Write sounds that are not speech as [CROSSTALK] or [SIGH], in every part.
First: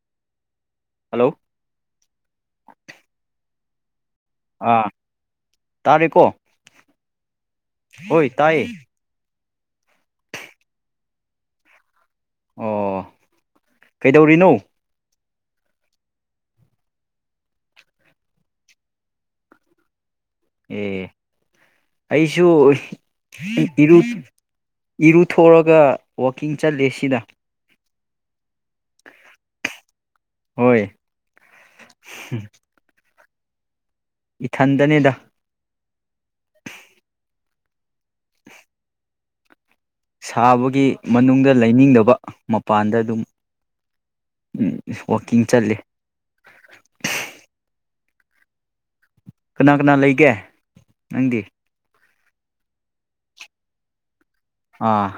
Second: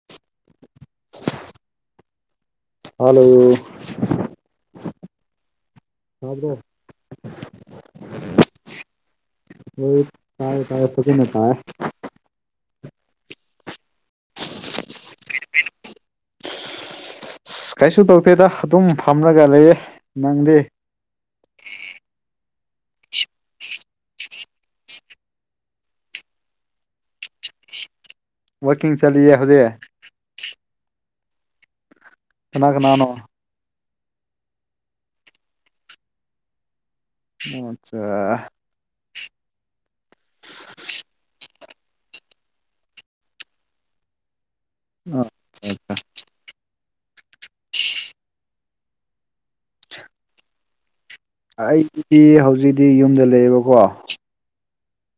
[INAUDIBLE] Hello hello ꯑꯥ ꯇꯥꯔꯦꯒꯣ ꯇꯥꯕ꯭ꯔꯣ ꯍꯣꯢ ꯇꯥꯏꯌꯦ ꯍꯣꯏ ꯇꯥꯌꯦ ꯇꯌꯦ ꯐꯖꯅ ꯇꯥꯢꯌꯦ ꯑꯣ ꯀꯩꯗꯧꯔꯤꯅꯣ ꯑꯁ ꯀꯩꯁꯨ ꯇꯧꯗꯦꯗ ꯑꯗꯨꯝ ꯐꯝꯂꯒ ꯂꯩꯌꯦ ꯅꯪꯗꯤ ꯑꯦ ꯑꯩꯁꯨ ꯏꯔꯨ ꯏꯔꯨꯊꯣꯛꯑꯒ ꯋꯥꯛꯀꯤꯡ ꯆꯠꯂꯤ ꯁꯤꯗ ꯋꯥꯛꯀꯤꯡ ꯆꯠꯂꯤꯌꯦ ꯍꯧꯖꯤꯛ ꯍꯣꯏ ꯀꯅ ꯀꯅꯥꯅꯣ ꯏꯊꯟꯗꯅꯤꯗ ꯑꯣ ꯑꯠꯆꯥ ꯁꯥꯕꯒꯤ ꯃꯅꯨꯡꯗ ꯂꯩꯅꯤꯡꯗꯕ ꯃꯄꯥꯟꯗ ꯑꯗꯨꯝ ꯑꯣ ꯋꯥꯛꯀꯤꯡ ꯆꯠꯂꯤ ꯀꯅꯥ ꯀꯅꯥ ꯂꯩꯒꯦ ꯅꯪꯗꯤ ꯑꯩꯗꯤ ꯍꯧꯖꯤꯛꯇꯤ ꯌꯨꯝꯗ ꯂꯩꯌꯦꯕꯀꯣ ꯑꯥ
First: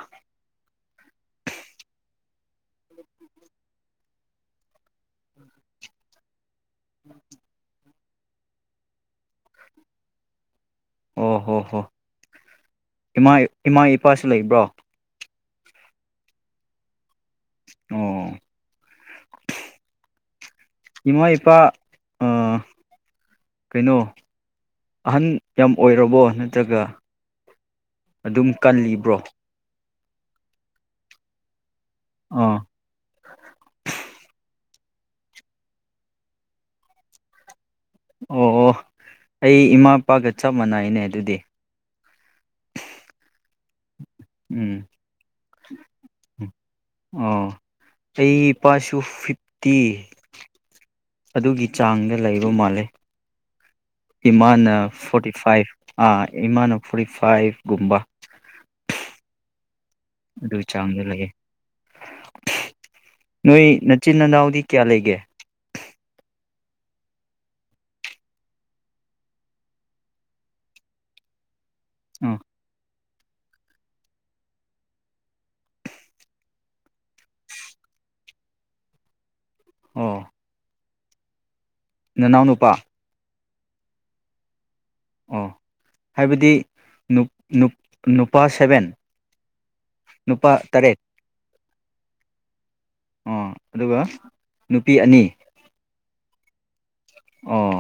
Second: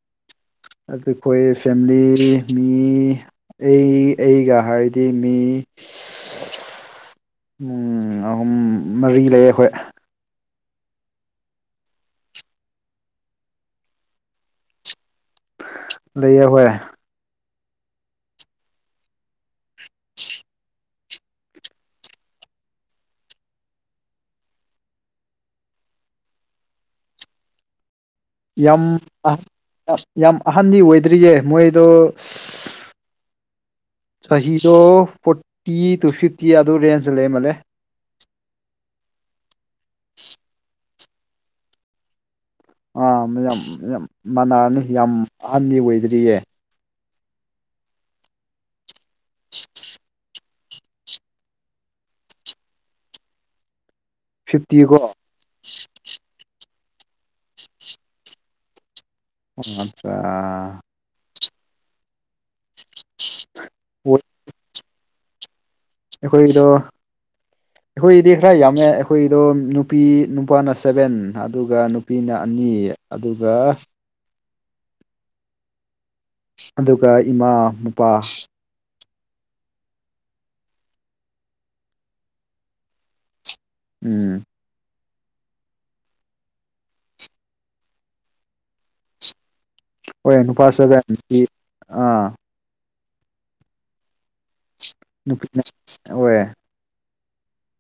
ꯑꯗꯨ ꯑꯩꯈꯣꯏ ꯐꯦꯃꯤꯂꯤ ꯃꯤ ꯑꯩ ꯑꯩꯒ ꯍꯥꯏꯔꯗꯤ ꯃꯤ [INAUDIBLE] ꯎꯝ ꯑꯍꯨꯝ ꯃꯔꯤ ꯂꯩꯌꯦ ꯑꯩꯈꯣꯏ ꯑꯣ ꯍꯣ ꯍꯣꯏ ꯏꯃꯥ ꯏꯃꯥ ꯏꯄꯥꯁꯨ ꯂꯩꯕ꯭ꯔꯣ ꯂꯩꯌꯦ ꯍꯣꯏ ꯑꯣ ꯏꯃꯥ ꯏꯄꯥ ꯑ ꯀꯩꯅꯣ ꯑꯍꯟ ꯌꯥꯝ ꯑꯣꯏꯔꯕꯣ ꯅꯠꯇ꯭ꯔꯒ ꯑꯗꯨꯝ ꯌꯥꯝ ꯀꯜꯂꯤꯕ꯭ꯔꯣ ꯌꯥꯝ ꯑꯍꯟꯗꯤ ꯑꯣꯏꯗ꯭ꯔꯤꯌꯦ ꯃꯣꯏꯗꯣ ꯑꯥ ꯆꯍꯤꯗꯣ ꯐꯣꯔꯇꯤ ꯇꯨ ꯐꯤꯐꯇꯤ ꯑꯗꯨ ꯔꯦꯟꯖꯑ ꯂꯩ ꯃꯥꯜꯂꯦ ꯑꯣ ꯑꯣ ꯑꯩ ꯏꯃꯥ ꯏꯄꯥꯒ ꯆꯞ ꯃꯥꯟꯅꯩꯅꯦ ꯑꯗꯨꯗꯤ ꯑꯥ ꯃꯌꯥꯝ ꯃꯅꯥꯅꯤ ꯎꯝ ꯌꯥꯝ ꯑꯍꯟꯗꯤ ꯑꯣꯏꯗ꯭ꯔꯤꯌꯦ ꯑꯣ ꯑꯩ ꯏꯄꯥꯁꯨ ꯐꯤꯐꯇꯤ ꯑꯗꯨꯒꯤ ꯆꯥꯡꯗ ꯂꯩꯕ ꯃꯥꯜꯂꯦ ꯏꯃꯥꯅ ꯐꯤꯐꯇꯤꯀꯣ ꯐꯣꯔꯇꯤ ꯐꯥꯏꯚ ꯑꯥ ꯏꯃꯥꯅ ꯐꯣꯔꯇꯤ ꯐꯥꯏꯚꯒꯨꯝꯕ ꯑꯆꯥ ꯆꯥꯡꯗ ꯑꯗꯨ ꯂꯩꯌꯦ ꯅꯣꯏ ꯅꯆꯤꯟ ꯅꯅꯥꯎꯗꯤ ꯀꯌꯥ ꯂꯩꯒꯦ ꯑꯩꯈꯣꯏꯔꯣ ꯑꯩꯈꯣꯏꯗꯤ ꯈꯔ ꯌꯥꯝꯃꯦ ꯑꯩꯈꯣꯏꯗꯣ ꯅꯨꯄꯤ ꯅꯨꯄꯥꯅ ꯁꯚꯦꯟ ꯑꯗꯨꯒ ꯑ ꯅꯨꯄꯤꯅ ꯑꯅꯤ ꯑꯗꯨꯒ ꯑꯗꯨꯒ ꯏꯃꯥ ꯃꯄꯥ ꯑꯣ ꯅꯅꯥꯎ ꯅꯨꯄꯥ ꯎꯝ ꯑꯣ ꯍꯥꯏꯕꯗꯤ ꯅꯨꯄꯥ ꯁꯦꯚꯦꯟ ꯍꯣꯢ ꯅꯨꯄꯥ ꯁꯦꯚꯦꯟ ꯑꯥ ꯑꯣ ꯑꯗꯨꯒ ꯅꯨꯄꯤ ꯑꯅꯤ ꯅꯨꯄꯤꯅ ꯍꯣꯏ ꯑꯣ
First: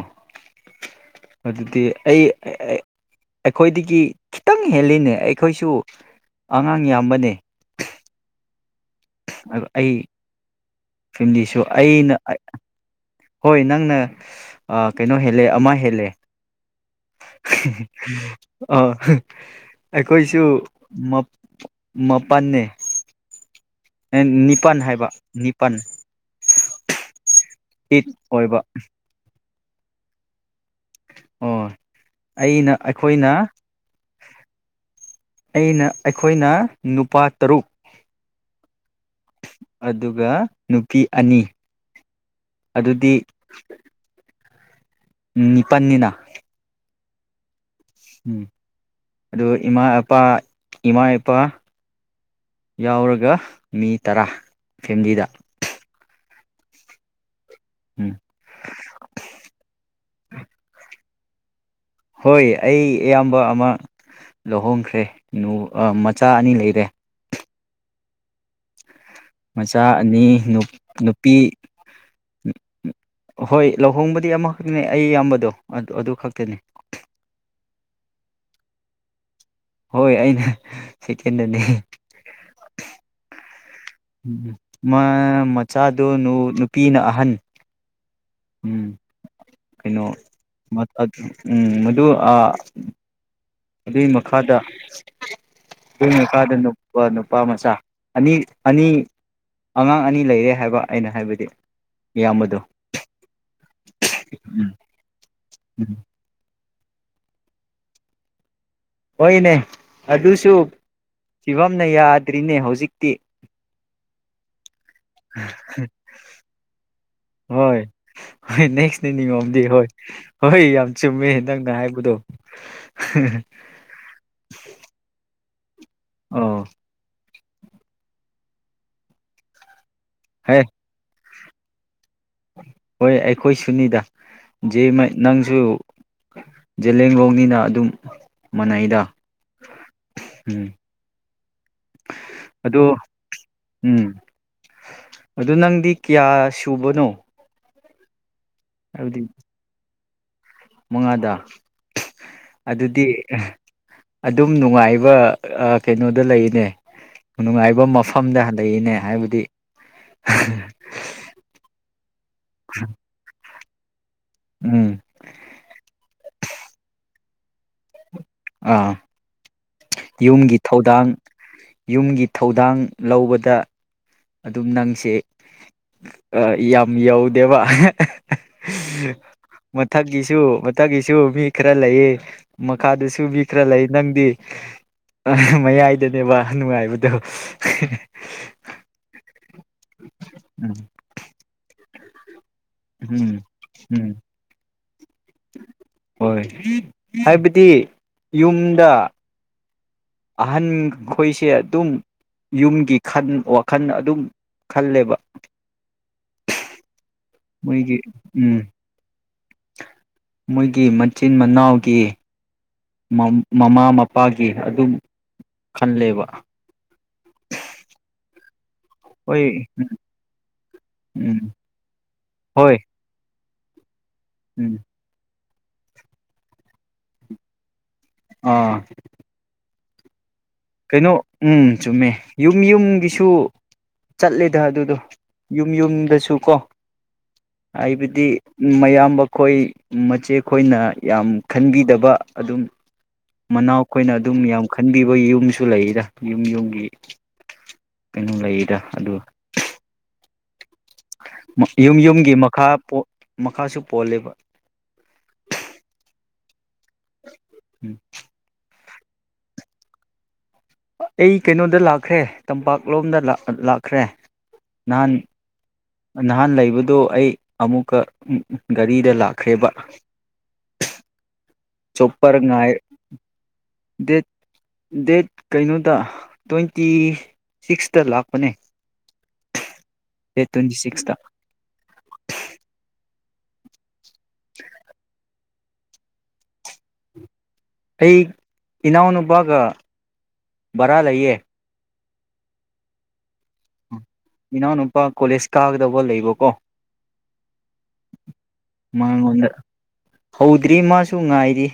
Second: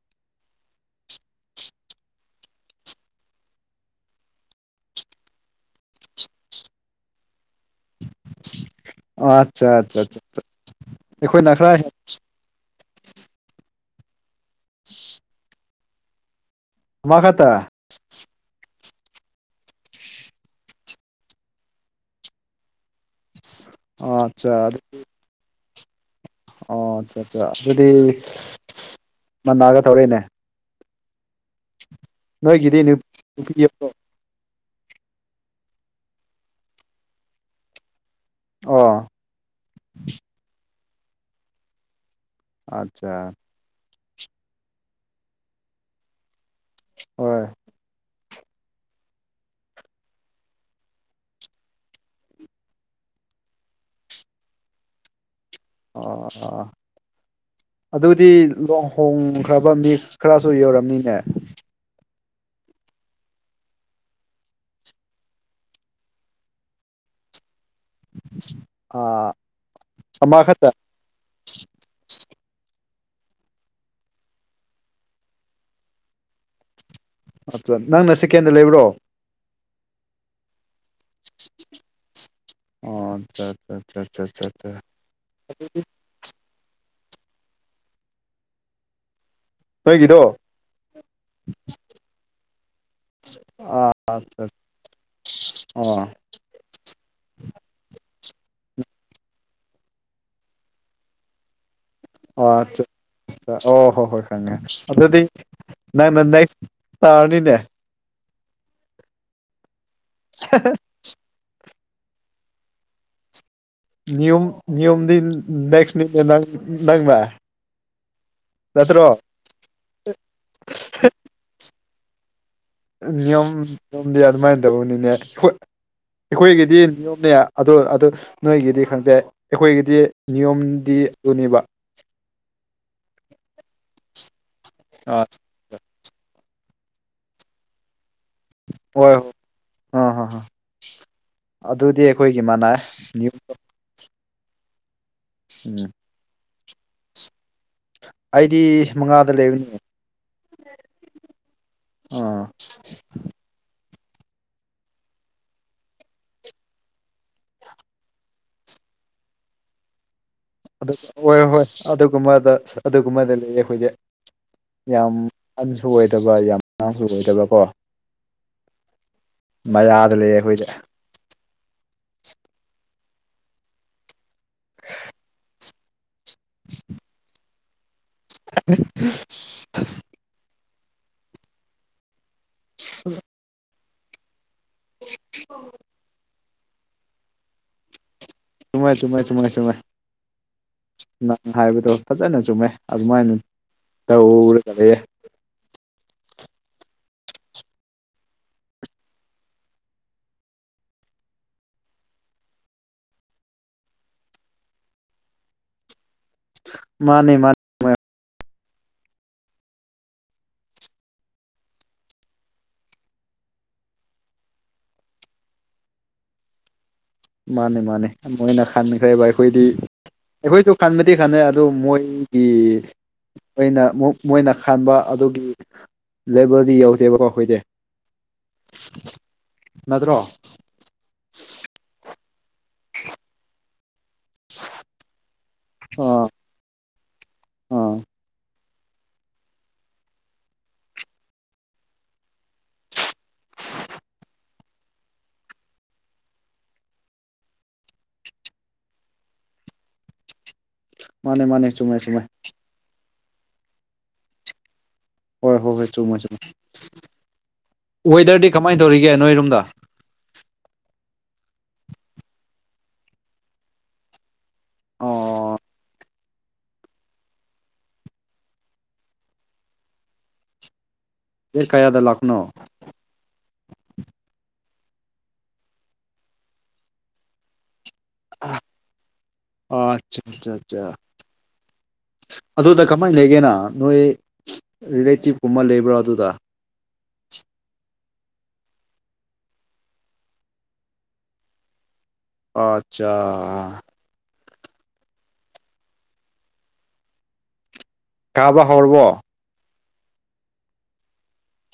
ꯑꯗꯨꯗꯤ ꯑꯩ ꯑꯩꯈꯣꯏꯗꯒꯤ ꯈꯤꯇꯪ ꯍꯦꯜꯂꯤꯅꯦ ꯑꯩꯈꯣꯏꯁꯨ ꯑꯉꯥꯡ ꯌꯥꯝꯕꯅꯦ ꯑꯣ ꯑꯠꯆꯥ ꯑꯠꯆꯥ ꯑꯩ ꯑꯩꯈꯣꯏꯅ ꯐꯦꯃꯤꯂꯤꯁꯨ ꯈꯔ ꯑꯩꯅ ꯍꯣꯏ ꯅꯪꯅ ꯀꯩꯅꯣ ꯍꯦꯜꯂꯦ ꯑꯃ ꯍꯦꯜꯂꯦ ꯑꯃ ꯈꯛꯇꯥ ꯑ ꯑꯩꯈꯣꯏꯁꯨ ꯃꯥꯄꯟꯅꯦ ꯑꯠꯆꯥ ꯅꯤꯄꯥꯜ ꯍꯥꯏꯕ ꯅꯤꯄꯥꯜ ꯑꯣ ꯑꯠ ꯑꯠꯆꯥ ꯑꯗꯨꯗꯤ ꯏꯠ ꯑꯣꯏꯕ ꯃꯥꯟꯅꯒꯗꯧꯔꯦꯅꯦ ꯑꯣ ꯑꯩꯅ ꯅꯣꯏꯒꯤꯗꯤ ꯑꯩꯈꯣꯏꯅ ꯅꯨꯄꯤ ꯑꯩꯅ ꯑꯩꯈꯣꯏꯅ ꯅꯨꯄꯥ ꯇꯔꯨꯛ ꯑꯣ ꯑꯗꯨꯒ ꯅꯨꯄꯤ ꯑꯅꯤ ꯑꯗꯨꯗꯤ ꯑꯠꯆꯥ ꯅꯤꯄꯥꯜꯅꯤꯅ ꯍꯣꯏ ꯎꯝ ꯑꯗꯨ ꯏꯃꯥ ꯏꯄꯥ ꯏꯃꯥ ꯏꯄꯥ ꯌꯥꯎꯔꯒ ꯃꯤ ꯇꯔꯥ ꯐꯦꯃꯤꯂꯤꯗ ꯑꯣ ꯎꯝ ꯑꯗꯨꯗꯤ ꯂꯣꯡ ꯍꯣꯡꯈ꯭ꯔꯕ ꯃꯤ ꯈꯔꯁꯨ ꯌꯧꯔꯝꯅꯤꯅꯦ ꯍꯣꯏ ꯑꯩ ꯑꯌꯥꯝꯕ ꯑꯃ ꯂꯧꯍꯣꯡꯈ꯭ꯔꯦꯅ ꯃꯆꯥ ꯑꯅꯤ ꯂꯩꯔꯦ ꯎꯝ [INAUDIBLE] ꯃꯆꯥ ꯑꯅꯤ ꯅꯨꯄꯤ ꯍꯣꯏ ꯂꯨꯍꯣꯡꯕꯗꯤ ꯑꯃꯈꯛꯇꯅꯦ ꯑꯩ ꯑꯌꯥꯝꯕꯗꯣ ꯑꯗꯨ ꯈꯛꯇꯅꯤ ꯑꯆꯥ ꯅꯪꯅ ꯁꯦꯀꯦꯟꯗ ꯂꯩꯕ꯭ꯔꯣ ꯍꯣꯏ ꯑꯩꯅ ꯁꯦꯀꯦꯟꯗꯅꯤ ꯑꯣ ꯑꯆꯥ ꯑꯆꯥ ꯎꯝ ꯃꯥ ꯃꯆꯥꯗꯨ ꯅꯨꯄꯤꯅ ꯑꯍꯟ ꯎꯝ ꯀꯩꯅꯣ ꯅꯣꯏꯒꯤꯗꯣ ꯎꯝ ꯃꯗꯨ ꯑꯥ ꯑꯥ ꯑꯗꯨꯏ ꯑꯠꯆꯥ ꯃꯈꯥꯗ ꯑꯣ ꯑꯗꯨ ꯅꯨꯥꯗ ꯅꯨꯄꯥ ꯅꯨꯄꯥ ꯃꯆꯥ ꯑꯅꯤ ꯑꯅꯤ ꯑꯉꯥꯡ ꯑꯅꯤ ꯂꯩꯔꯦ ꯍꯥꯏꯕ ꯑꯩꯅ ꯍꯥꯏꯕꯗꯤ ꯑꯣ ꯏꯌꯥꯝꯕꯗꯣ ꯑ ꯑꯣ ꯍꯣ ꯍꯣꯏ ꯈꯪꯉꯦ ꯑꯗꯨꯗꯤ ꯎꯝ ꯅꯪꯅ ꯅꯦꯛꯁ ꯇꯥꯔꯅꯤꯅꯦ ꯍꯣꯏꯅꯦ ꯑꯗꯨꯁꯨ ꯐꯤꯕꯝꯅ ꯌꯥꯗ꯭ꯔꯤꯅꯦ ꯍꯧꯖꯤꯛꯇꯤ ꯅꯤꯌꯣꯝ ꯅꯤꯌꯣꯝꯗꯤ ꯅꯦꯛꯁꯅꯤꯅꯦ ꯅꯪ ꯅꯪꯅ ꯍꯣꯏ ꯍꯣꯏ ꯅꯠꯇ꯭ꯔꯣ ꯅꯦꯛꯁꯅꯦ ꯅꯤꯌꯣꯝꯗꯤ ꯍꯣꯏ ꯍꯣꯏ ꯌꯥꯝ ꯆꯨꯝꯃꯦ ꯅꯪꯅ ꯍꯥꯏꯕꯗꯣ ꯅꯤꯌꯣꯝ ꯅꯤꯌꯣꯝꯗꯤ ꯑꯗꯨꯃꯥꯏꯅ ꯇꯧꯕꯅꯤꯅꯦ ꯑꯣ ꯑꯩꯈꯣꯏꯒꯤꯗꯤ ꯅꯤꯌꯣꯝꯅꯦ ꯑꯗ ꯑꯗꯨ ꯅꯣꯏꯒꯤꯗꯤ ꯈꯪꯗꯦ ꯑꯩꯈꯣꯏꯒꯤꯗꯤ ꯍꯦ ꯅꯤꯌꯣꯝꯗꯤ ꯑꯗꯨꯅꯦꯕ ꯍꯣꯏ ꯑꯩꯈꯣꯏ ꯁꯨꯅꯤꯗ ꯑ ꯅꯪꯁꯨ ꯖꯤꯂꯤꯌꯥꯟꯂꯣꯡꯅꯤꯅ ꯑꯗꯨꯝ ꯃꯅꯩꯗ ꯍꯣꯏ ꯍꯣꯏ ꯑꯥ ꯍꯥ ꯍꯥ ꯎꯝ ꯑꯗꯨꯗꯤ ꯑꯩꯈꯣꯏꯒꯤ ꯃꯥꯅꯨ ꯑꯗꯣ ꯎꯝ ꯑꯗꯨ ꯅꯪꯗꯤ ꯎꯝ ꯀꯌꯥ ꯁꯨꯕꯅꯣ ꯑꯩꯗꯤ ꯍꯥꯏꯕꯗꯤ ꯃꯉꯥꯗ ꯂꯩꯕꯅꯦ ꯃꯉꯥꯗ ꯑꯥ ꯑꯗꯨꯗꯤ ꯑꯗꯨꯝ ꯅꯨꯡꯉꯥꯏꯕ ꯀꯩꯅꯣꯗ ꯂꯩꯅꯦ ꯅꯨꯡꯉꯥꯏꯕ ꯃꯐꯝꯗ ꯂꯩꯌꯦꯅꯦ ꯍꯥꯏꯕꯗꯤ ꯍꯣꯏ ꯍꯣꯏ ꯑꯗꯨꯒꯨꯝꯕꯗ ꯑꯗꯨꯒꯨꯝꯕꯗ ꯂꯩꯌꯦ ꯑꯩꯈꯣꯏꯗꯤ ꯎꯝ ꯌꯥꯝ ꯑꯍꯥꯟꯁꯨ ꯑꯣꯏꯗꯕ ꯌꯥꯝ ꯑꯉꯥꯡꯁꯨ ꯑꯣꯏꯗꯕꯀꯣ ꯑꯥ ꯃꯌꯥꯗ ꯂꯩꯌꯦ ꯌꯨꯝꯒꯤ ꯑꯩꯈꯣꯏꯗꯤ ꯊꯧꯗꯥꯡ ꯌꯨꯝꯒꯤ ꯊꯧꯗꯥꯡ ꯂꯧꯕꯗ ꯑꯗꯨꯝ ꯅꯪꯁꯦ ꯌꯥꯝ ꯌꯧꯗꯦꯕ ꯑ [INAUDIBLE] ꯃꯊꯛꯀꯤꯁꯨ ꯃꯊꯛꯀꯤꯁꯨ ꯃꯤ ꯈꯔ ꯂꯩꯌꯦ ꯃꯈꯥꯗ ꯁꯨꯕꯤ ꯈ꯭ꯔ ꯂꯩ ꯅꯪꯗꯤ ꯃꯌꯥꯏꯗꯅꯦ ꯋꯥ ꯅꯨꯡꯉꯥꯏꯕꯗꯣ ꯆꯨꯝꯃꯦ ꯆꯨꯝꯃꯦ ꯆꯨꯝꯃꯦ ꯆꯨꯝꯃꯦ ꯎꯝ ꯅꯪ ꯍꯥꯏꯕꯗꯣ ꯐꯖꯅ ꯆꯨꯝꯃꯦ ꯑꯗꯨꯃꯥꯏꯅ ꯎꯝ ꯎꯝ ꯇꯧꯔꯒ ꯂꯩꯌꯦ ꯍꯣꯏ ꯍꯥꯏꯕꯗꯤ ꯌꯨꯝꯗ ꯑꯍꯟ ꯈꯣꯏꯁꯦ ꯑꯗꯨꯝ ꯌꯨꯝꯒꯤ ꯋꯥꯈꯜ ꯑꯗꯨꯝ ꯈꯜꯂꯦꯕ ꯃꯥꯅꯦ ꯃꯥꯅꯦ ꯃꯣꯏꯒꯤ ꯎꯝ ꯃꯣꯏꯒꯤ ꯃꯆꯤꯟ ꯃꯅꯥꯎꯒꯤ ꯃꯃꯥ ꯃꯄꯥꯒꯤ ꯑꯗꯨꯝ ꯈꯜꯂꯦꯕ ꯃꯥꯅꯦ ꯃꯥꯅꯦ ꯃꯣꯏꯅ ꯈꯟꯈ꯭ꯔꯦꯕ ꯑꯩꯈꯣꯏꯗꯤ ꯍꯣꯏ ꯑꯩꯈꯣꯏꯁꯨ ꯈꯟꯕꯗꯤ ꯈꯜꯂꯦ ꯎꯝ ꯑꯗꯨ ꯃꯣꯏꯒꯤ ꯍꯣꯏ ꯃꯣꯏꯅ ꯑꯃꯨꯛ ꯃꯣꯏꯅ ꯎꯝ ꯈꯥꯟꯕ ꯑꯗꯨꯒꯤ ꯂꯦꯕꯦꯜꯗꯤ ꯌꯧꯗꯦꯕꯀꯣ ꯑꯩꯈꯣꯏꯗꯤ ꯑꯥ ꯅꯠꯇ꯭ꯔꯣ ꯀꯩꯅꯣ ꯎꯝ ꯆꯨꯝꯃꯦ ꯌꯨꯝ ꯌꯨꯝꯒꯤꯁꯨ ꯆꯠꯂꯦꯗ ꯑꯗꯨꯗꯣ ꯌꯨꯝ ꯑꯥ ꯌꯨꯝꯗꯁꯨ ꯀꯣ ꯑꯥ ꯍꯥꯏꯕꯗꯤ ꯃꯌꯥꯝꯕ ꯈꯣꯏ ꯃꯆꯦ ꯑꯩꯈꯣꯏꯅ ꯌꯥꯝ ꯈꯟꯕꯤꯗꯕ ꯑꯗꯨꯝ ꯃꯅꯥꯎ ꯑꯩꯈꯣꯏꯅ ꯑꯗꯨꯝ ꯌꯥꯝ ꯈꯟꯕꯤꯕ ꯌꯨꯝ__ ꯑꯗꯨꯨ ꯂꯩꯔꯤꯗ ꯌꯨꯝ ꯌꯨꯝꯒꯤ ꯀꯩꯅꯣ ꯂꯩꯔꯤꯗ ꯑꯗꯨ ꯃꯥꯅꯦ ꯃꯥꯅꯦ ꯆꯨꯝꯃꯦ ꯌꯨꯝ ꯆꯨꯝꯃꯦ ꯌꯨꯝꯒꯤ ꯃꯈꯥ ꯃꯈꯥꯁꯨ ꯄꯣꯜꯂꯦꯕ ꯍꯣꯏ ꯍꯣꯏ ꯍꯣꯏ ꯆꯨꯝꯃꯣ ꯆꯨꯝꯃꯣꯏ ꯎꯝ ꯋꯦꯗꯔꯗꯤ ꯀꯃꯥꯏꯅ ꯇꯧꯔꯤꯒꯦ ꯅꯣꯏꯔꯣꯝꯗ ꯑꯩ ꯀꯩꯅꯣꯗ ꯂꯥꯛꯈ꯭ꯔꯦ ꯇꯝꯄꯥꯛꯂꯣꯝꯗ ꯂꯥꯛꯈ꯭ꯔꯦ ꯅꯍꯥꯟ ꯑꯣ ꯅꯍꯥꯟ ꯂꯩꯕꯗꯣ ꯑꯩ ꯑꯃꯨꯛꯀ ꯒꯥꯔꯤꯗ ꯂꯥꯛꯈ꯭ꯔꯦꯕ ꯗꯦꯠ ꯀꯌꯥꯗ ꯆꯣꯞꯄꯔ ꯂꯥꯛꯄꯅꯣ ꯉꯥꯏ ꯗꯦꯠ ꯗꯦꯠ ꯀꯩꯅꯣꯗ ꯇ꯭ꯋꯦꯟꯇꯤ ꯁꯤꯛꯁꯇ ꯂꯥꯛ__ ꯄꯅꯦ ꯑꯠꯆꯥ ꯗꯦꯠ ꯑꯠꯆꯥ ꯇ꯭ꯋꯦꯟꯇꯤ ꯑꯠꯆꯥ ꯁꯤꯛꯁꯇ ꯑꯗꯨꯗ ꯀꯃꯥꯏꯅ ꯂꯩꯒꯦꯅ ꯅꯣꯏ ꯔꯤꯂꯦꯇꯤꯞꯀꯨꯝꯕ ꯂꯩꯕ꯭ꯔꯣ ꯑꯗꯨꯗ ꯑꯩ ꯏꯅꯥꯎꯅꯨꯄꯥꯒ ꯕꯔꯥ ꯂꯩꯌꯦ ꯑꯆꯥ ꯏꯅꯥꯎꯅꯨꯄꯥ ꯀꯣꯂꯦꯖ ꯀꯥꯒꯗꯧꯕ ꯂꯩꯕꯀꯣ ꯀꯥꯕ ꯍꯧꯔꯕꯣ ꯃꯥꯥꯉꯣꯟꯗ ꯍꯧꯗ꯭ꯔꯤ ꯃꯥꯁꯨ ꯉꯥꯏꯔꯤ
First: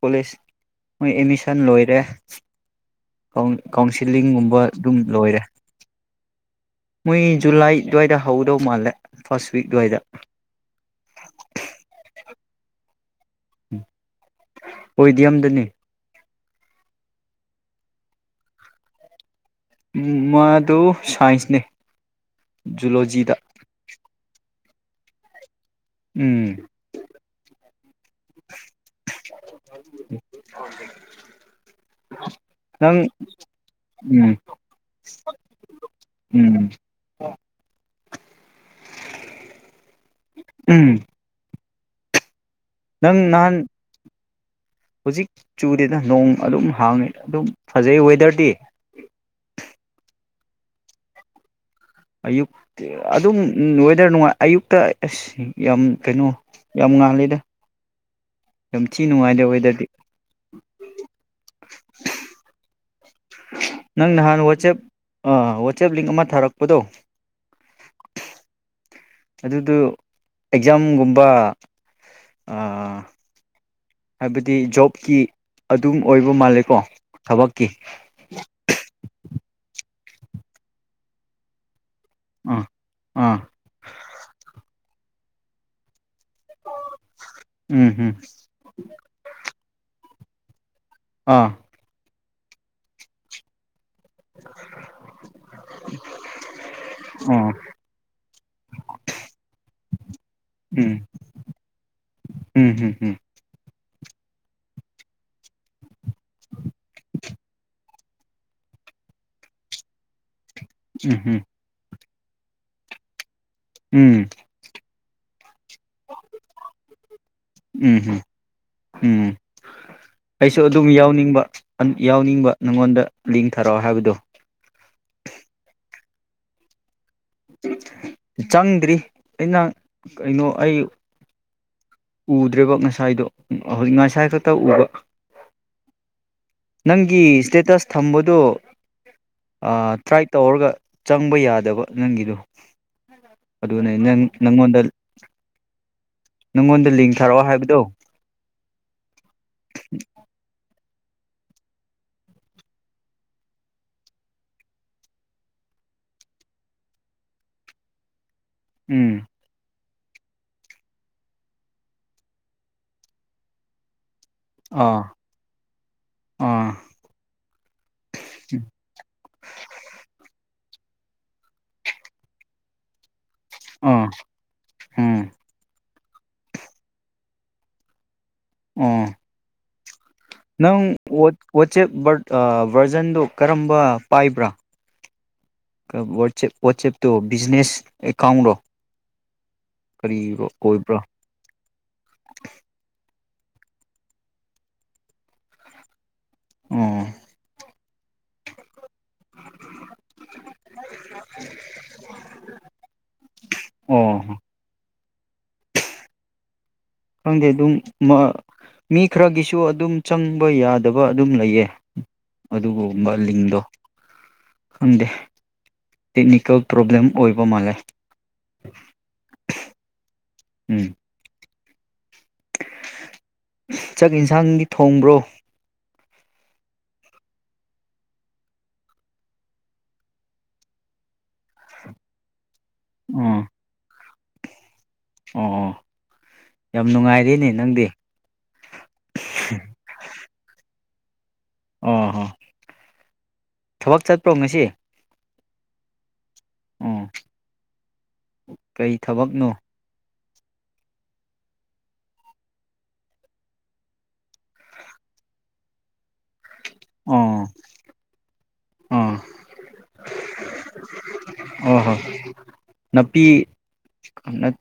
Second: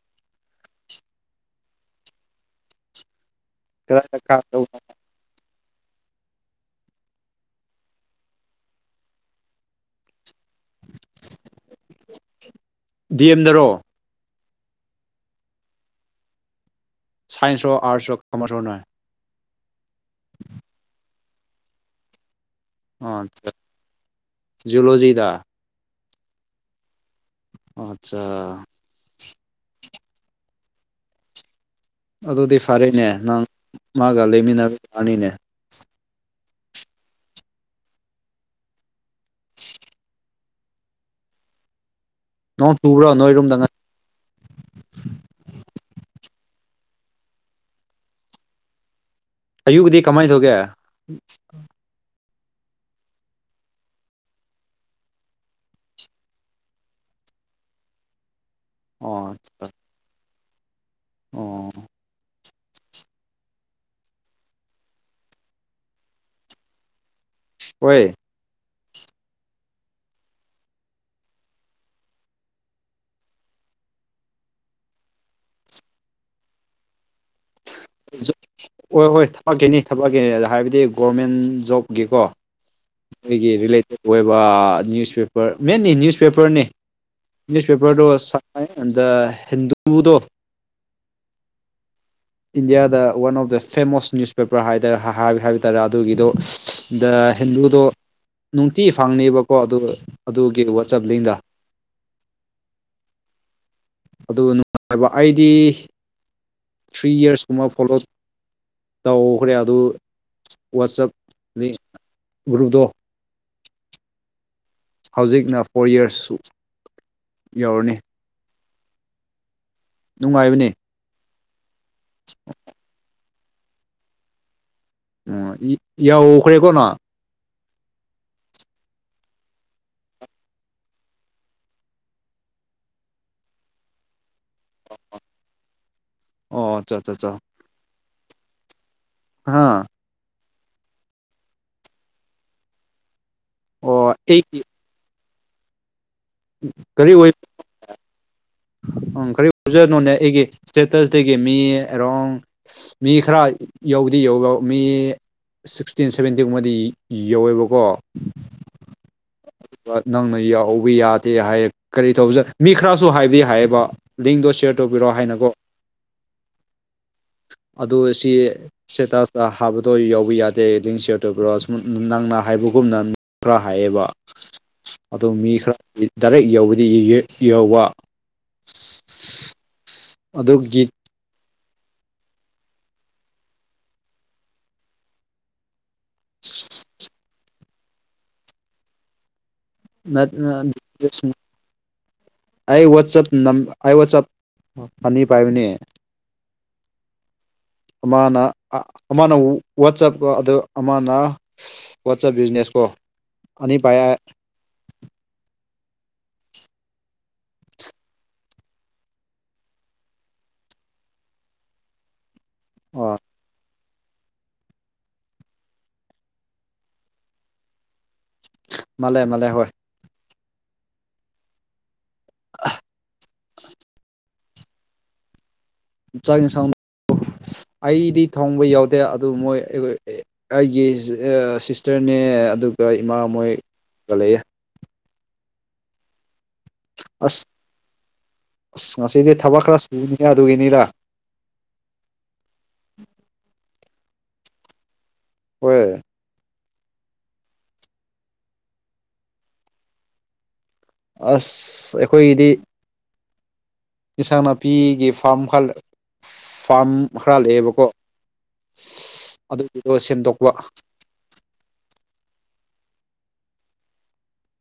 ꯀꯣꯂꯦꯖ ꯃꯣꯏ ꯑꯦꯠꯃꯤꯁꯟ ꯂꯣꯏꯔꯦ ꯀꯗꯥꯏꯗ ꯀꯥꯎꯟꯁꯤꯂꯤꯡꯒꯨꯝꯕ ꯀꯥꯗꯧꯕ ꯑꯗꯨꯝ ꯂꯣꯏꯔꯦ ꯃꯣꯏ ꯖꯨꯂꯥꯏ ꯑꯗꯨꯋꯥꯏꯗ ꯍꯧꯗꯧ ꯃꯥꯜꯂꯦ ꯐꯥꯔꯁ ꯋꯤꯛ ꯑꯗꯨꯋꯥꯏꯗ ꯗꯤ ꯑꯦꯝꯗꯔꯣ ꯍꯣꯢ ꯗꯤ ꯑꯦꯝꯗꯅꯤ ꯁꯥꯏꯟꯁꯣ ꯑꯔꯠꯁ ꯑꯣ ꯀꯃꯔꯁ ꯔꯣ ꯅꯣꯢ ꯃꯥꯗꯨ ꯁꯥꯏꯟꯁꯅꯦ ꯖꯨꯂꯣꯖꯤꯗ ꯑꯆꯥ ꯖꯨꯂꯣꯖꯤꯗ ꯎꯝ ꯑꯠꯆꯥ ꯑꯗꯨꯗꯤ [INAUDIBLE] ꯅꯪ ꯐꯔꯦꯅꯦ ꯎꯝ ꯃꯥꯒ ꯂꯩꯃꯤꯟꯅꯕ ꯌꯥꯅꯤꯅꯦ ꯎꯝ ꯎꯝ ꯅꯣꯡ ꯆꯨꯕ꯭ꯔꯣ ꯅꯪ ꯅꯍꯥꯟ ꯅꯣꯏꯔꯣꯝꯗ ꯍꯧꯖꯤꯛ ꯆꯨꯗꯦꯗ ꯅꯣꯡ ꯑꯗꯨꯝ ꯍꯥꯡꯉꯤ ꯑꯗꯨꯝ ꯐꯖꯩ ꯋꯦꯗꯔꯗꯤ ꯑꯌꯨꯛꯗꯤ ꯀꯃꯥꯏꯅ ꯇꯧꯒꯦ ꯑꯌꯨꯛꯇ ꯑꯗꯨꯝ ꯋꯦꯗꯔ ꯅꯨꯡꯉꯥꯏ ꯑꯌꯨꯛꯇ ꯑꯁ ꯌꯥꯝ ꯀꯩꯅꯣ ꯌꯥꯝ ꯉꯜꯂꯤꯗ ꯌꯥꯝ ꯊꯤ ꯑꯣ ꯅꯨꯡꯉꯥꯏꯗ ꯋꯦꯗꯔꯗꯤ ꯑꯣ ꯅꯪ ꯅꯍꯥꯟ ꯋꯥꯆꯦꯞ ꯋꯥꯆꯦꯞ ꯂꯤꯡ ꯑꯃ ꯊꯥꯔꯛꯄꯗꯣ ꯍꯣꯏ ꯑꯗꯨꯗꯨ ꯑꯦꯛꯖꯥꯝꯒꯨꯝꯕ ꯍꯥꯏꯕꯗꯤ ꯖꯣꯕꯀꯤ ꯑꯗꯨꯝ ꯑꯣꯏꯕ ꯃꯥꯜꯂꯦꯀꯣ ꯊꯕꯛꯀꯤ ꯍꯣꯏ ꯍꯣꯏ ꯊꯕꯛꯀꯤꯅꯤ ꯊꯕꯛꯀꯅꯤ ꯑꯗꯣ ꯍꯥꯏꯕꯗꯤ ꯒꯣꯔꯃꯦꯟ ꯖꯣꯕꯀꯤꯀꯣ ꯎꯝ ꯑꯩꯈꯣꯏꯒꯤ ꯔꯤꯂꯦꯇꯦꯠ ꯑꯣꯏꯕ ꯅ꯭ꯌꯨꯁꯄꯦꯄꯔ ꯃꯦꯟꯂꯤ ꯅ꯭ꯌꯨꯁ ꯅ꯭ꯌꯨꯁꯄꯦꯄꯔꯅꯤ ꯎꯝ ꯅ꯭ꯌꯨꯁꯄꯦꯄꯔꯗꯣ ꯎꯝ ꯁꯥꯉꯥꯢ ꯑꯦꯟ ꯍꯤꯟꯗꯨꯗꯣ ꯑꯥ ꯏꯟꯗꯤꯌꯥꯗ one of the famous newspaper ꯍꯥꯏꯗꯨ ꯍꯥꯏ ꯍꯥꯏꯕ ꯇꯥꯔꯦ ꯑꯗꯨꯒꯤꯗꯣ ꯗ ꯑꯥ ꯑꯗꯨꯗꯣ ꯅꯨꯡꯇꯤ ꯐꯪꯅꯦꯕꯀꯣ ꯑꯗꯨ ꯑꯗꯨꯒꯤ ꯎꯝ ꯋꯥꯆꯞ ꯂꯤꯡꯗ ꯎꯝ ꯎꯝ ꯎꯝ ꯑꯗꯨ ꯅꯨꯡꯉꯥꯏꯕ ꯑꯩꯗꯤ ꯊ꯭ꯔꯤ ꯏꯌꯔꯁ ꯀꯨꯝꯕ ꯐꯣꯂꯣ ꯇꯧꯈ꯭ꯔꯦ ꯑꯗꯨ ꯋꯥꯆꯞ ꯎꯝ ꯔꯨꯗꯣ [UNINTELLIGIBLE] ꯎꯝ ꯍꯧꯖꯤꯛꯅ ꯐꯣꯔ ꯢꯌꯔꯁꯁꯨ ꯌꯧꯔꯅꯤ ꯎꯝ ꯍꯝ ꯎꯝ ꯑꯩꯁꯨ ꯅꯨꯡꯉꯥꯏꯕꯅꯦ ꯑꯗꯨꯝ ꯌꯥꯎꯅꯤꯡꯕ ꯌꯥꯎꯅꯤꯡꯕ ꯅꯪꯉꯣꯟꯗ ꯂꯤꯡ ꯊꯥꯔꯛꯑꯣ ꯍꯥꯏꯕꯗꯣ ꯑꯣ ꯌꯥꯎꯈ꯭ꯔꯦꯀꯣ ꯅꯪ ꯆꯪꯗ꯭ꯔꯤ ꯑꯩꯅ ꯀꯩꯅꯣ ꯑꯩ ꯎꯗ꯭ꯔꯦꯕ ꯉꯁꯥꯏꯗꯣ ꯍꯧꯖꯤꯛ ꯉꯁꯥꯏ ꯈꯛ ꯇ ꯎꯕ ꯑꯣ ꯑꯠꯆꯥ ꯑꯠꯆꯥ ꯅꯪꯒꯤ ꯑꯠꯆꯥ ꯏꯁꯇꯦꯇꯁ ꯊꯝꯕꯗꯣ ꯑ ꯇ꯭ꯔꯥꯏ ꯇꯧꯔꯒ ꯆꯪꯕ ꯌꯥꯗꯕ ꯅꯪꯒꯤꯗꯣ ꯑꯗꯨꯅꯦ ꯑꯣ ꯅꯪ ꯑꯩ ꯅꯪꯉꯣꯟꯗ ꯅꯪꯉꯣꯟꯗ ꯀꯔꯤ ꯂꯤꯡ ꯊꯥꯔꯛꯑꯣ ꯑꯣꯏꯕ ꯍꯥꯏꯕꯗꯣ ꯎꯝ ꯀꯔꯤ ꯑꯣꯏꯖꯠꯅꯣꯅꯦ ꯑꯩꯒꯤ ꯏꯁꯇꯦꯇꯁꯗꯒꯤ ꯃꯤ ꯑꯦꯔꯥꯡ ꯃꯤ ꯈꯔ ꯌꯧꯗꯤ ꯌꯧꯕ ꯃꯤ ꯁꯤꯛꯁꯇꯤꯟ ꯁꯚꯦꯟꯇꯤꯒꯨꯝꯕꯗꯤ ꯌꯧꯋꯦꯕꯀꯣ ꯎꯝ ꯅꯪꯅ ꯌꯥꯎꯕ ꯌꯥꯗꯦ ꯍꯥꯏ ꯀꯔꯤ ꯇꯧꯕꯅꯣ ꯃꯤ ꯈꯔꯁꯨ ꯍꯥꯏꯗꯤ ꯍꯥꯏꯌꯦꯕ ꯂꯤꯡꯗꯣ ꯁꯤꯌꯔ ꯑꯥ ꯇꯧꯕꯤꯔꯛꯑꯣ ꯍꯥꯏꯅꯀꯣ ꯑꯥ ꯑꯗꯨ ꯑꯁꯤ ꯁꯇꯦꯇꯥꯁ ꯍꯥꯞꯕꯗꯣ ꯌꯥꯎꯕ ꯌꯥꯗꯦ ꯂꯤꯡꯁꯤꯌꯔꯗ ꯇꯧꯕꯤꯔꯣ ꯅꯪꯅ ꯍꯥꯏꯕꯒꯨꯝꯅ ꯈꯔ ꯍꯥꯏꯌꯦꯕ ꯑꯥ ꯑꯗꯣ ꯎꯝ ꯃꯤ ꯈꯔ ꯗꯥꯏꯔꯦꯛ ꯌꯧꯕꯗꯤ ꯌꯧꯕ ꯑꯥ ꯅꯪ ꯑꯗꯨꯒꯤ ꯋꯥꯆꯦꯞ ꯚꯔꯖꯟꯗꯨ ꯀꯔꯝꯕ ꯄꯥꯏꯕ꯭ꯔꯥ ꯋꯥꯠꯆꯦꯞ ꯇꯣ ꯕꯤꯖꯤꯅꯦꯁ ꯑꯦꯀꯥꯎꯟꯔꯣ ꯅꯠ ꯀꯔꯤꯔꯣ ꯅꯠ ꯑꯣꯏꯕ꯭ꯔꯥ [UNINTELLIGIBLE] ꯑꯩ ꯋꯥꯆꯞ ꯅꯝꯕꯔ ꯑꯩ ꯋꯥꯆꯞ ꯑꯅꯤ ꯄꯥꯏꯕꯅꯦ ꯑꯣ ꯑꯃꯅ ꯑꯃꯅ ꯋꯥꯆꯞ ꯀꯣ ꯑ ꯑꯃꯅ ꯋꯥꯆꯞ ꯕꯤꯖꯤꯅꯦꯁ ꯀꯣ ꯑꯅꯤ ꯄꯥꯏ ꯌꯥꯏ ꯑꯣ ꯈꯪꯗꯦ ꯑꯗꯨꯝ ꯃꯤ ꯈꯔꯒꯤꯁꯨ ꯑꯗꯨꯝ ꯆꯪꯕ ꯌꯥꯗꯕ ꯑꯗꯨꯝ ꯂꯩꯌꯦ꯫ ꯑꯗꯨꯒꯨꯝꯕ ꯑꯣ ꯂꯤꯡꯛꯗꯣ ꯈꯪꯗꯦ ꯇꯦꯛꯅꯤꯀꯦꯜ ꯄ꯭ꯔꯣꯕ꯭ꯂꯦꯝ ꯑꯣꯏꯕ ꯃꯥꯜꯂꯦ ꯃꯥꯂꯦ ꯃꯥꯂꯦ ꯍꯣꯏ ꯎꯝ꯫ ꯆꯥꯛ ꯌꯦꯟꯁꯥꯡꯗꯤ ꯊꯣꯡꯕ꯭ꯔꯣ ꯆꯥꯛ ꯌꯦꯟꯁꯥꯡ ꯔꫭ ꯑꯩꯗꯤ ꯊꯣꯡꯕ ꯌꯥꯎꯗꯦ ꯑꯗꯨ ꯃꯣꯏ ꯑꯩ ꯑꯥ ꯑꯦ ꯑꯩꯒꯤ ꯁꯤꯁꯇꯔꯅꯦ ꯑꯗꯨꯒ ꯏꯃꯥ ꯑꯣ ꯃꯣꯏ ꯒꯂꯩꯑꯦ ꯑꯣ ꯌꯥꯝ ꯑꯁ ꯅꯨꯡꯉꯥꯏꯔꯤꯅꯦ ꯅꯪꯗꯤ ꯑꯁ ꯉꯁꯤꯗꯤ ꯊꯕꯛ ꯈꯔ ꯁꯨꯕꯅꯤꯍꯦ ꯑꯗꯨꯒꯤꯅꯤꯗ ꯑꯣ ꯍꯣ ꯊꯕꯛ ꯆꯠꯄ꯭ꯔꯣ ꯉꯁꯤ ꯍꯣꯏ ꯑꯣ ꯀꯩ ꯊꯕꯛꯅꯣ ꯑꯁ ꯑꯩꯈꯣꯏꯒꯤꯗꯤ ꯏꯟꯁꯥꯡ ꯅꯥꯄꯤꯒꯤ ꯐꯥꯔꯝ ꯈꯜ ꯐꯥꯔꯝ ꯈꯔ ꯑꯣ ꯂꯩꯑꯦꯕꯀꯣ ꯑꯗꯨꯒꯤꯗꯣ ꯁꯦꯝꯗꯣꯛꯄ ꯑꫭ ꯍꯣ ꯅꯥꯄꯤ ꯎꯝ ꯅꯠ